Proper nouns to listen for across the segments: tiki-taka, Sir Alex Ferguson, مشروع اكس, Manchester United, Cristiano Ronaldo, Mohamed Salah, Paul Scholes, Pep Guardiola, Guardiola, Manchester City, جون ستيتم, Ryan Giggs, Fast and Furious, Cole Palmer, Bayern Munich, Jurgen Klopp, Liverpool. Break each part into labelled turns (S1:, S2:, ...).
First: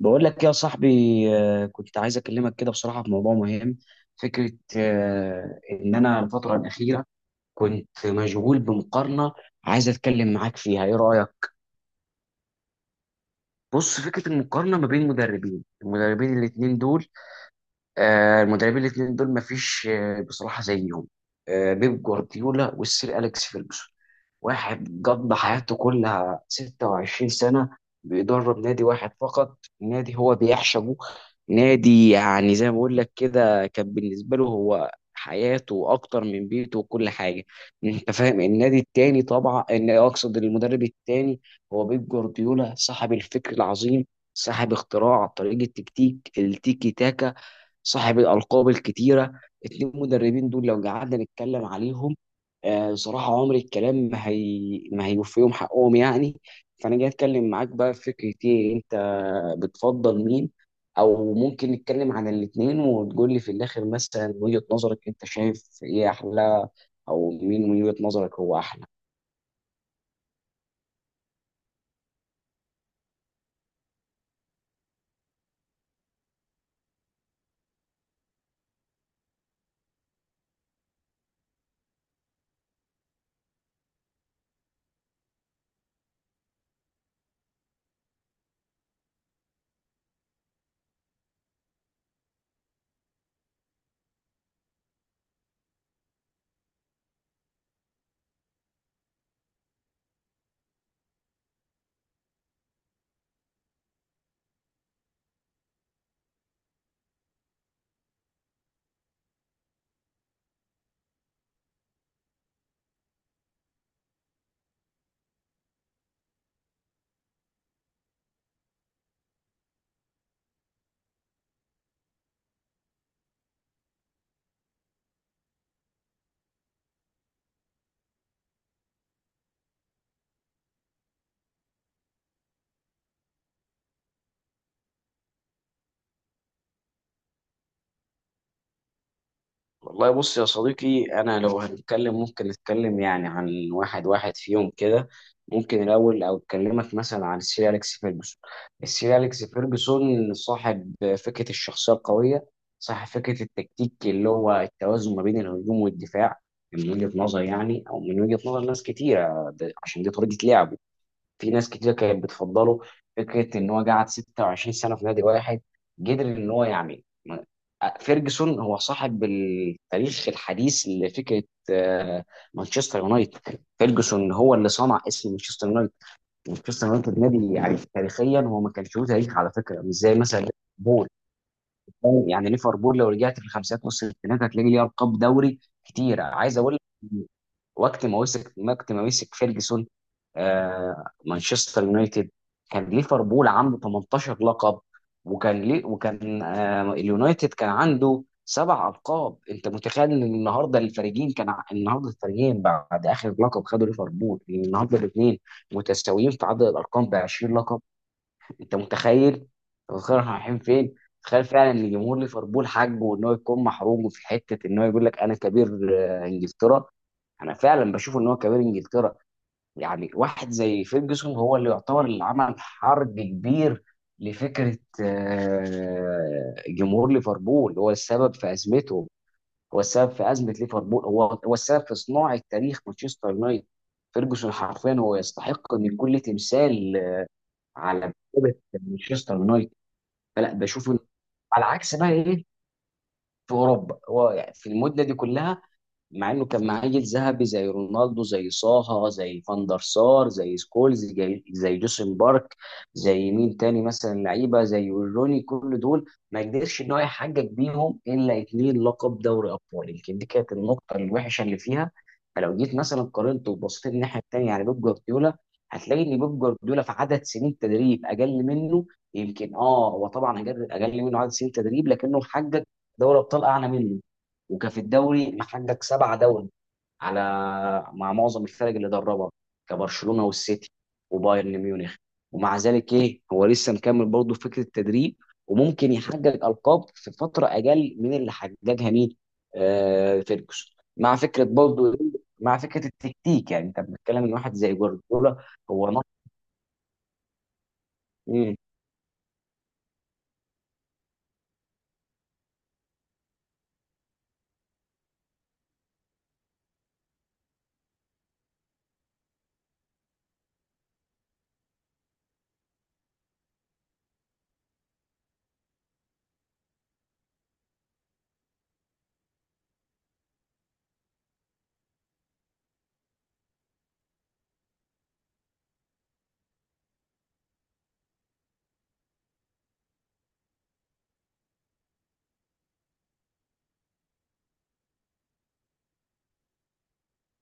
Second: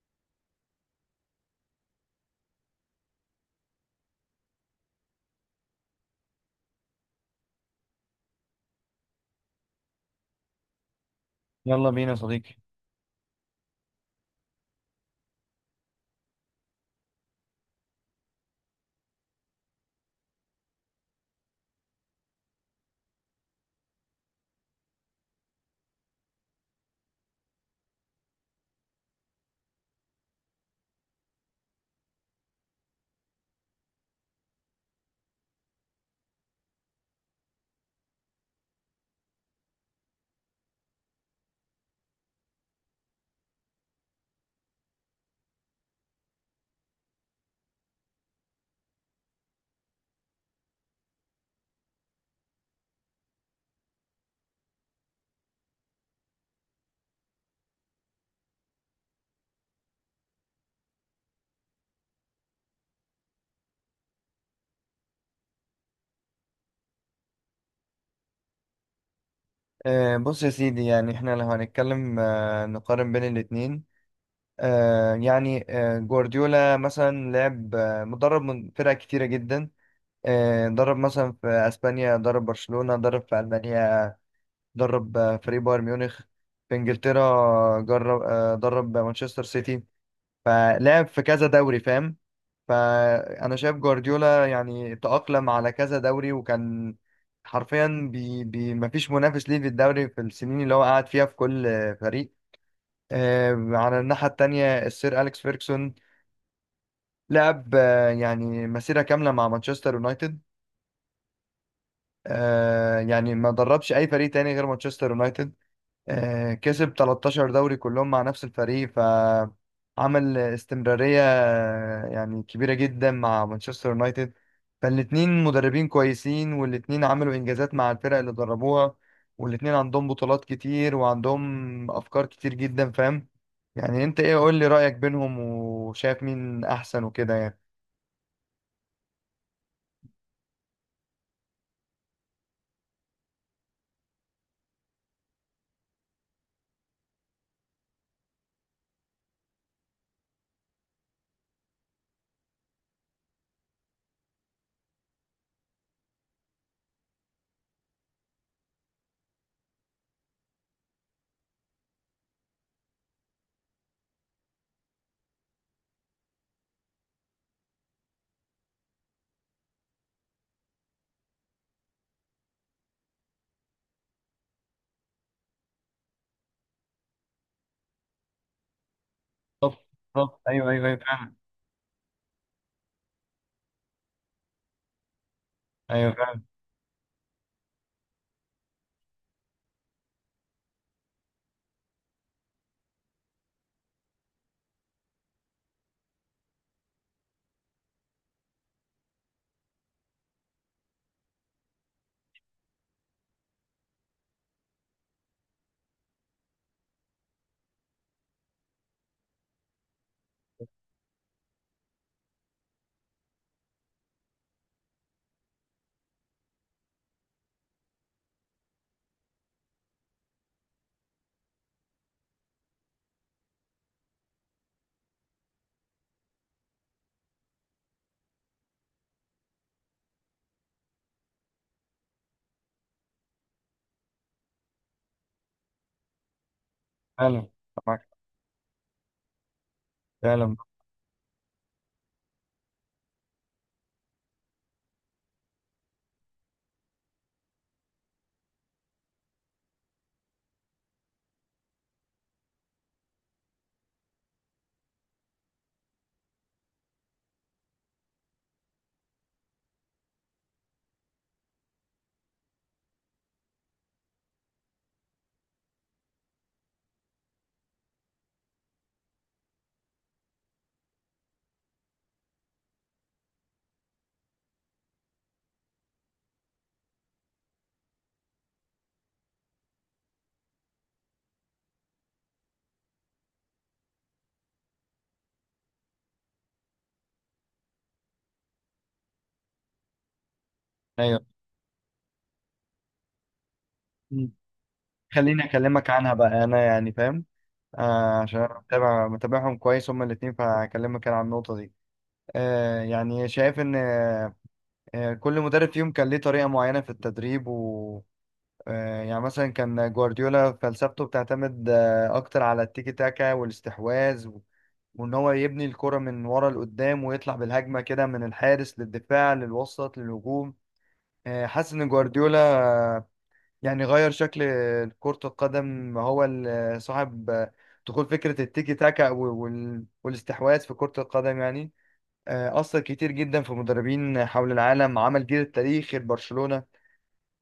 S1: بقول لك يا صاحبي. كنت عايز اكلمك كده بصراحه في موضوع مهم. فكره ان انا الفتره الاخيره كنت مشغول بمقارنه عايز اتكلم معاك فيها، ايه رايك؟
S2: يلا بينا يا صديقي.
S1: بص، فكره المقارنه ما بين المدربين الاثنين دول. المدربين الاثنين دول مفيش بصراحه زيهم، بيب جوارديولا والسير اليكس فيرجسون. واحد قضى حياته كلها 26 سنه بيدرب نادي واحد فقط، نادي هو بيعشقه، نادي يعني زي ما بقول لك كده كان بالنسبه له هو حياته اكتر من بيته وكل حاجه، انت فاهم؟ النادي التاني، طبعا ان اقصد المدرب التاني، هو بيب جوارديولا، صاحب الفكر العظيم، صاحب اختراع طريقه تكتيك التيكي تاكا، صاحب الألقاب الكتيرة. اتنين مدربين دول لو قعدنا نتكلم عليهم، بصراحة عمر الكلام ما ما هيوفيهم حقهم يعني. فأنا جاي أتكلم معاك بقى في فكرة إيه، أنت بتفضل مين؟ أو ممكن نتكلم عن الاتنين وتقول لي في الآخر مثلا وجهة نظرك، أنت شايف إيه أحلى؟ أو مين من وجهة نظرك هو أحلى؟
S2: بص يا سيدي، يعني احنا لو هنتكلم نقارن بين الاتنين. جوارديولا مثلا لعب، مدرب من فرق كتيرة جدا. درب مثلا في اسبانيا، درب برشلونة، درب في المانيا، درب فريق بايرن ميونخ. في انجلترا جرب آه درب مانشستر سيتي، فلعب في كذا دوري، فاهم؟ فأنا شايف جوارديولا يعني تأقلم على كذا دوري، وكان حرفيا بي بي مفيش منافس ليه في الدوري في السنين اللي هو قعد فيها في كل فريق. على الناحية التانية، السير أليكس فيركسون لعب، يعني مسيرة كاملة مع مانشستر يونايتد. يعني ما دربش اي فريق تاني غير مانشستر يونايتد. كسب 13 دوري كلهم مع نفس الفريق، فعمل استمرارية يعني كبيرة جدا مع مانشستر يونايتد. فالاتنين مدربين كويسين، والاتنين عملوا انجازات مع الفرق اللي دربوها، والاتنين عندهم بطولات كتير وعندهم افكار كتير جدا، فاهم؟ يعني انت ايه؟ قول لي رأيك بينهم، وشايف مين احسن وكده يعني.
S1: والله بص يا صديقي، انا لو هنتكلم ممكن نتكلم يعني عن واحد واحد فيهم كده. ممكن الاول او اكلمك مثلا عن السير اليكس فيرجسون. السير اليكس فيرجسون صاحب فكره الشخصيه القويه، صاحب فكره التكتيك اللي هو التوازن ما بين الهجوم والدفاع. من وجهه نظري يعني او من وجهه نظر ناس كتيره، عشان دي طريقه لعبه في ناس كتير كانت بتفضله. فكره ان هو قعد 26 سنه في نادي واحد قدر ان هو يعمل. فيرجسون هو صاحب التاريخ الحديث لفكره آه، مانشستر يونايتد. فيرجسون هو اللي صنع اسم مانشستر يونايتد. مانشستر يونايتد نادي يعني تاريخيا هو ما كانش له تاريخ، على فكره،
S2: بالظبط.
S1: مش زي مثلا
S2: بالظبط. ايوه، ايوه، ايوه،
S1: ليفربول.
S2: فعلا.
S1: يعني ليفربول لو رجعت في الخمسينات نص الستينات هتلاقي ليه القاب دوري
S2: ايوه
S1: كتير،
S2: فعلا.
S1: عايز اقول لك. وقت ما مسك فيرجسون مانشستر يونايتد، كان ليفربول عنده 18 لقب، وكان اليونايتد كان عنده سبع القاب. انت متخيل ان النهارده الفريقين النهارده الفريقين بعد اخر لقب خدوا ليفربول لان النهارده الاثنين متساويين في عدد الارقام ب 20 لقب؟ انت متخيل؟ انت متخيل احنا رايحين فين؟ تخيل فعلا ان جمهور ليفربول حقه ان هو يكون محروم في حته ان هو يقول لك انا كبير انجلترا. انا فعلا بشوف ان هو كبير انجلترا. يعني واحد زي فيرجسون هو اللي يعتبر اللي عمل حرب كبير لفكره جمهور ليفربول. هو السبب في ازمتهم، هو السبب في ازمه ليفربول، هو السبب في صناعه تاريخ مانشستر يونايتد. فيرجسون حرفيا هو يستحق ان يكون له تمثال
S2: فعلا. معاك.
S1: على مكتبه مانشستر يونايتد. فلا
S2: فعلا.
S1: بشوف إن- على عكس بقى ايه، في اوروبا هو يعني في المده دي كلها، مع انه كان معاه جيل ذهبي زي رونالدو، زي صاها، زي فان دار سار، زي سكولز، زي جوسن بارك، زي مين تاني مثلا لعيبه زي ويروني، كل دول ما قدرش ان هو يحقق بيهم الا اتنين لقب دوري ابطال. يمكن دي كانت النقطه الوحشه اللي فيها. فلو جيت مثلا قارنته وبصيت الناحيه التانيه على بيب جوارديولا، هتلاقي ان بيب جوارديولا في عدد سنين تدريب اقل منه. يمكن اه هو طبعا أقل منه عدد سنين تدريب، لكنه محقق دوري ابطال اعلى منه، وكان في الدوري محقق سبعة دوري على مع معظم الفرق اللي دربها، كبرشلونة والسيتي وبايرن ميونخ. ومع ذلك ايه، هو لسه مكمل برضه في فكرة التدريب، وممكن يحقق ألقاب في فترة أقل من اللي حققها مين؟ آه، فيرجسون. مع
S2: ايوه.
S1: فكرة برضه مع فكرة التكتيك، يعني انت بتتكلم
S2: مم.
S1: ان واحد زي جوارديولا
S2: خليني
S1: هو
S2: اكلمك عنها بقى، انا يعني فاهم. عشان انا
S1: نط.
S2: متابعهم كويس هما الاثنين، فهكلمك انا عن النقطه دي. يعني شايف ان كل مدرب فيهم كان ليه طريقه معينه في التدريب، و يعني مثلا كان جوارديولا فلسفته بتعتمد اكتر على التيكي تاكا والاستحواذ، وان هو يبني الكره من ورا لقدام، ويطلع بالهجمه كده من الحارس للدفاع للوسط للهجوم. حاسس ان جوارديولا يعني غير شكل كرة القدم، هو صاحب دخول فكرة التيكي تاكا والاستحواذ في كرة القدم، يعني أثر كتير جدا في مدربين حول العالم، عمل جيل التاريخ لبرشلونة.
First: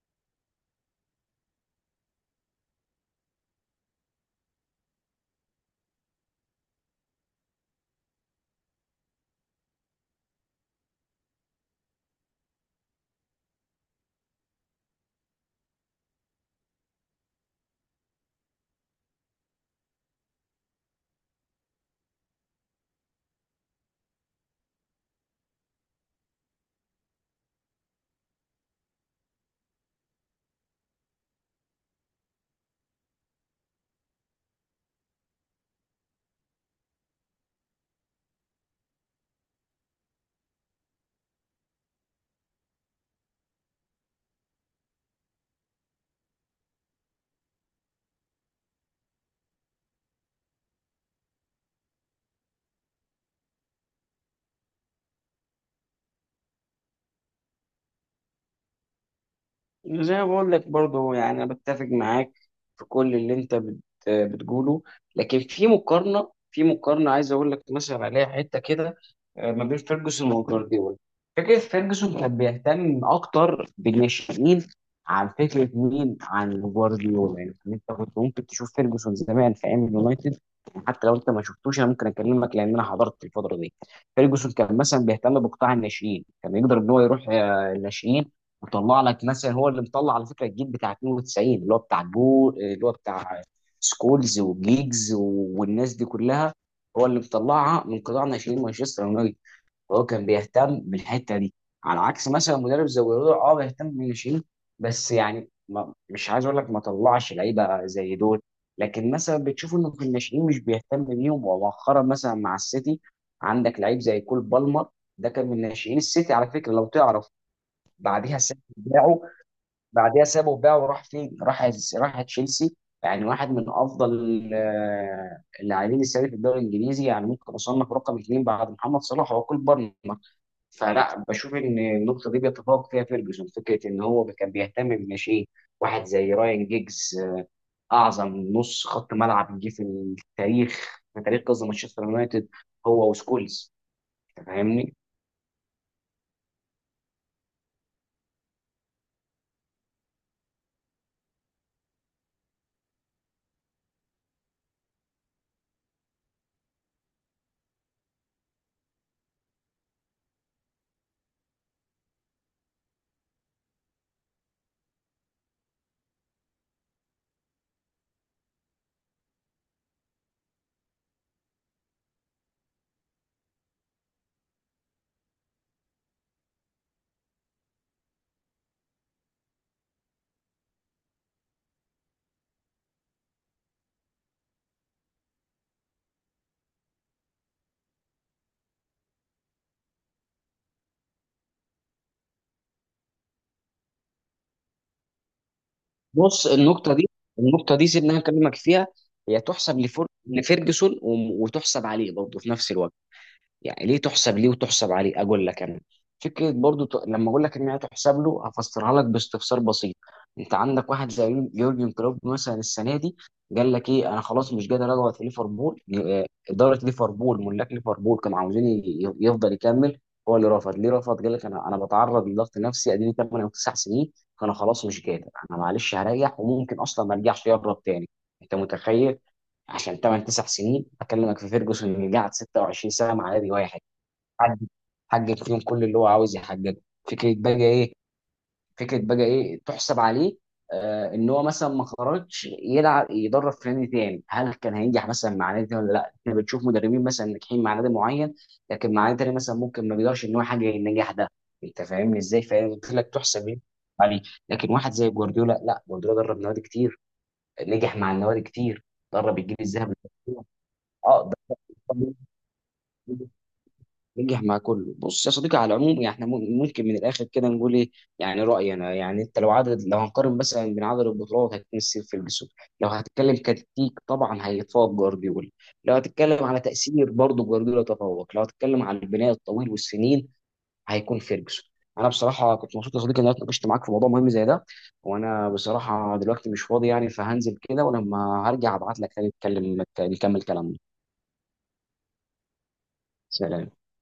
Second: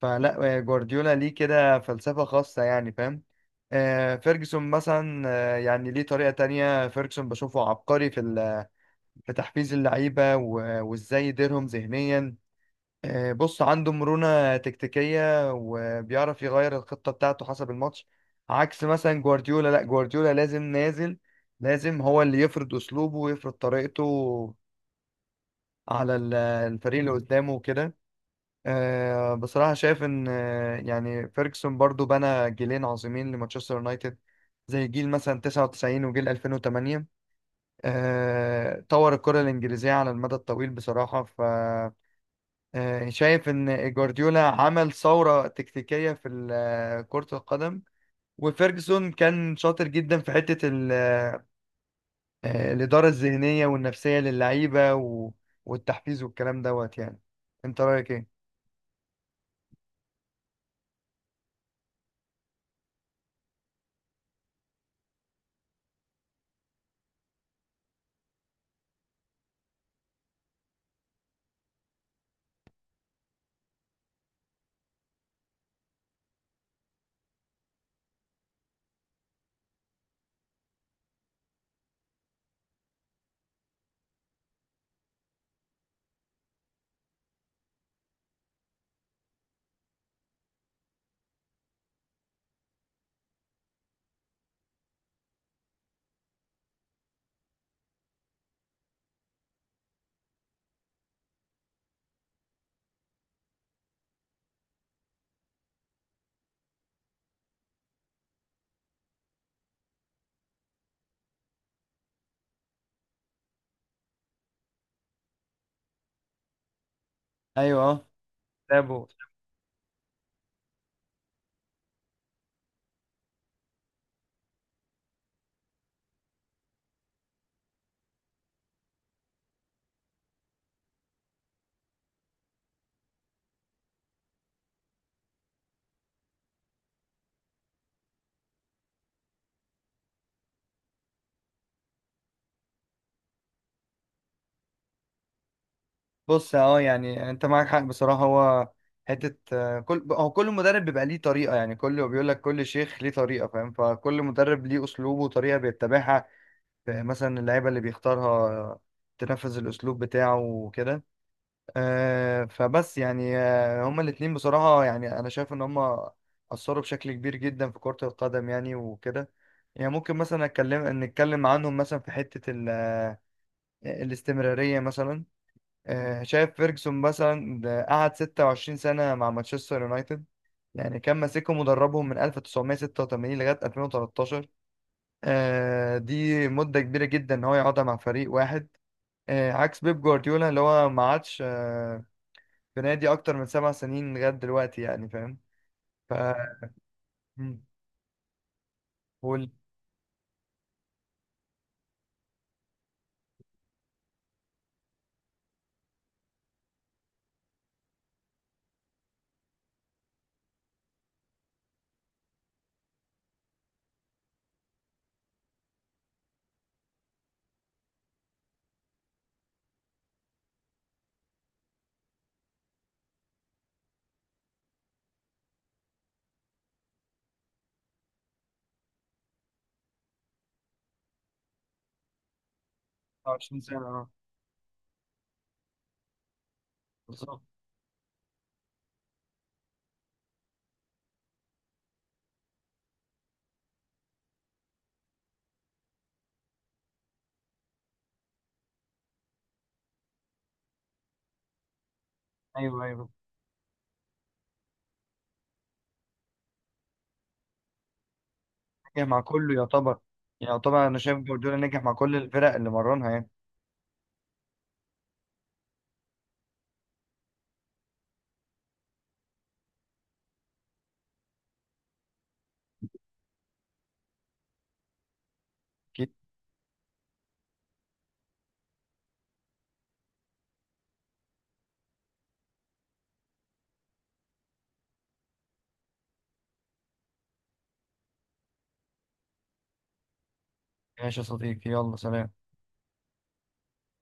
S2: فلا، جوارديولا ليه كده فلسفة خاصة يعني، فاهم؟ فيرجسون مثلا، يعني ليه طريقة تانية. فيرجسون بشوفه عبقري في في تحفيز اللعيبة، وازاي يديرهم ذهنيا. بص عنده مرونة تكتيكية، وبيعرف يغير الخطة بتاعته حسب الماتش. عكس مثلا جوارديولا، لا جوارديولا لازم نازل، لازم هو اللي يفرض أسلوبه ويفرض طريقته على الفريق اللي قدامه وكده. بصراحة شايف إن يعني فيرجسون برضو بنى جيلين عظيمين لمانشستر يونايتد، زي جيل مثلا 99 وجيل 2008. طور الكرة الإنجليزية على المدى الطويل بصراحة. شايف ان جوارديولا عمل ثورة تكتيكية في كرة القدم، وفيرجسون كان شاطر جدا في حتة الإدارة الذهنية والنفسية للعيبة، والتحفيز والكلام دوت يعني. انت رأيك ايه؟
S1: زي ما بقول لك برضه، يعني انا بتفق معاك في كل اللي انت بتقوله، لكن في مقارنه، في مقارنه عايز اقول لك مثلا عليها حته كده ما بين فيرجسون وجوارديولا. فكره فيرجسون كان بيهتم اكتر بالناشئين عن فكره مين، عن جوارديولا. يعني انت كنت ممكن تشوف فيرجسون زمان في ايام اليونايتد، حتى لو انت ما شفتوش انا ممكن اكلمك لان انا حضرت الفتره دي. فيرجسون كان مثلا بيهتم بقطاع الناشئين، كان يقدر ان هو يروح الناشئين وطلع لك مثلا، هو اللي مطلع على فكره الجيل بتاع 92 اللي هو بتاع جو، اللي هو بتاع سكولز وجيجز والناس دي كلها، هو اللي مطلعها من قطاع ناشئين مانشستر يونايتد. وهو كان بيهتم بالحته دي، على عكس مثلا مدرب زي جوارديولا. اه بيهتم بالناشئين، بس يعني ما مش عايز اقول لك ما طلعش لعيبه زي دول، لكن مثلا بتشوف انه في الناشئين مش بيهتم بيهم. ومؤخرا مثلا مع السيتي، عندك لعيب زي كول بالمر، ده كان من ناشئين السيتي على فكره لو تعرف.
S2: ايوه. اه.
S1: بعديها السيتي
S2: لعبه.
S1: بعديها سابه بقى وراح فين؟ راح راح تشيلسي. يعني واحد من افضل اللاعبين السنه في الدوري الانجليزي، يعني ممكن اصنف رقم اثنين بعد محمد صلاح وكول بالمر. فلا بشوف ان النقطه دي بيتفوق فيها فيرجسون، فكره ان هو كان بيهتم بالناشئين. واحد زي رايان جيجز اعظم نص خط ملعب جه في التاريخ، في تاريخ قصدي مانشستر يونايتد، هو وسكولز. أنت فاهمني؟
S2: بص، يعني انت معاك حق بصراحة. هو حتة كل مدرب بيبقى ليه طريقة، يعني كل بيقول لك كل شيخ ليه طريقة، فاهم؟ فكل مدرب ليه أسلوبه وطريقة بيتبعها. مثلا اللعيبة اللي بيختارها تنفذ الأسلوب بتاعه وكده. فبس يعني هما الاتنين بصراحة، يعني أنا شايف إن هما أثروا بشكل كبير جدا في كرة القدم، يعني وكده. يعني ممكن مثلا نتكلم عنهم مثلا في حتة الاستمرارية مثلا. شايف فيرجسون مثلا ده قعد 26 سنة مع مانشستر يونايتد، يعني كان ماسكهم مدربهم من 1986 لغاية 2013. دي مدة كبيرة جدا إن هو يقعدها مع فريق واحد. عكس بيب جوارديولا اللي هو ما عادش في نادي اكتر من 7 سنين لغايه دلوقتي، يعني فاهم؟ ف
S1: بص، النقطة دي
S2: مم.
S1: النقطة دي سيبني أنا أكلمك فيها.
S2: هو
S1: هي تحسب لفيرجسون وتحسب عليه برضه في نفس الوقت. يعني ليه تحسب ليه وتحسب عليه، اقول لك انا. فكره برضو لما اقول لك ان هي تحسب له هفسرها لك باستفسار بسيط. انت عندك واحد زي يورجن كلوب مثلا السنه دي قال لك ايه؟ انا خلاص مش قادر اقعد في ليفربول. اداره ليفربول، ملاك ليفربول كانوا عاوزين يفضل يكمل، هو اللي رفض. ليه رفض؟ قال لك انا انا بتعرض لضغط نفسي، اديني 8 او 9 سنين فانا خلاص مش قادر، انا معلش هريح وممكن اصلا ما ارجعش، يهرب تاني. انت متخيل؟ عشان 8 9 سنين اكلمك في فيرجسون اللي قعد 26 سنه مع نادي
S2: 29 سنه.
S1: واحد،
S2: اه.
S1: حقق حقق فيهم كل اللي هو عاوز يحققه. فكره
S2: بالظبط.
S1: بقى ايه، فكره بقى ايه تحسب عليه؟ آه، ان هو مثلا ما خرجش يلعب يدرب في نادي تاني. هل كان هينجح مثلا مع نادي تاني ولا لا؟ احنا بنشوف مدربين مثلا ناجحين مع نادي معين لكن مع نادي تاني مثلا ممكن ما بيقدرش ان هو يحقق النجاح ده. انت فاهمني ازاي؟
S2: ايوه،
S1: فقلت لك
S2: ايوه.
S1: تحسب ايه عليه. لكن واحد زي جوارديولا لا، جوارديولا درب نوادي كتير، نجح مع النوادي كتير،
S2: نجح مع
S1: درب
S2: كله
S1: الجيل الذهبي.
S2: يعتبر. يعني يعتبر انا شايف
S1: اه
S2: جوارديولا نجح مع كل الفرق اللي مرنها يعني.
S1: درب نجح مع كله. بص يا صديقي، على العموم يعني احنا ممكن من الاخر كده نقول ايه؟ يعني رايي انا، يعني انت لو عدد، لو هنقارن مثلا بين عدد البطولات هتمثل في الجسم. لو هتتكلم كتكتيك طبعا هيتفوق جوارديولا. لو
S2: اكيد.
S1: هتتكلم على تاثير برضه جوارديولا تفوق. لو هتتكلم على البناء الطويل والسنين هيكون فيرجسون. انا بصراحه كنت مبسوط يا صديقي ان انا اتناقشت معاك في موضوع مهم زي ده. وانا بصراحه دلوقتي مش فاضي يعني، فهنزل كده ولما هرجع ابعت لك تاني نتكلم نكمل كلامنا.
S2: ماشي يا صديقي، يلا سلام.
S1: سلام.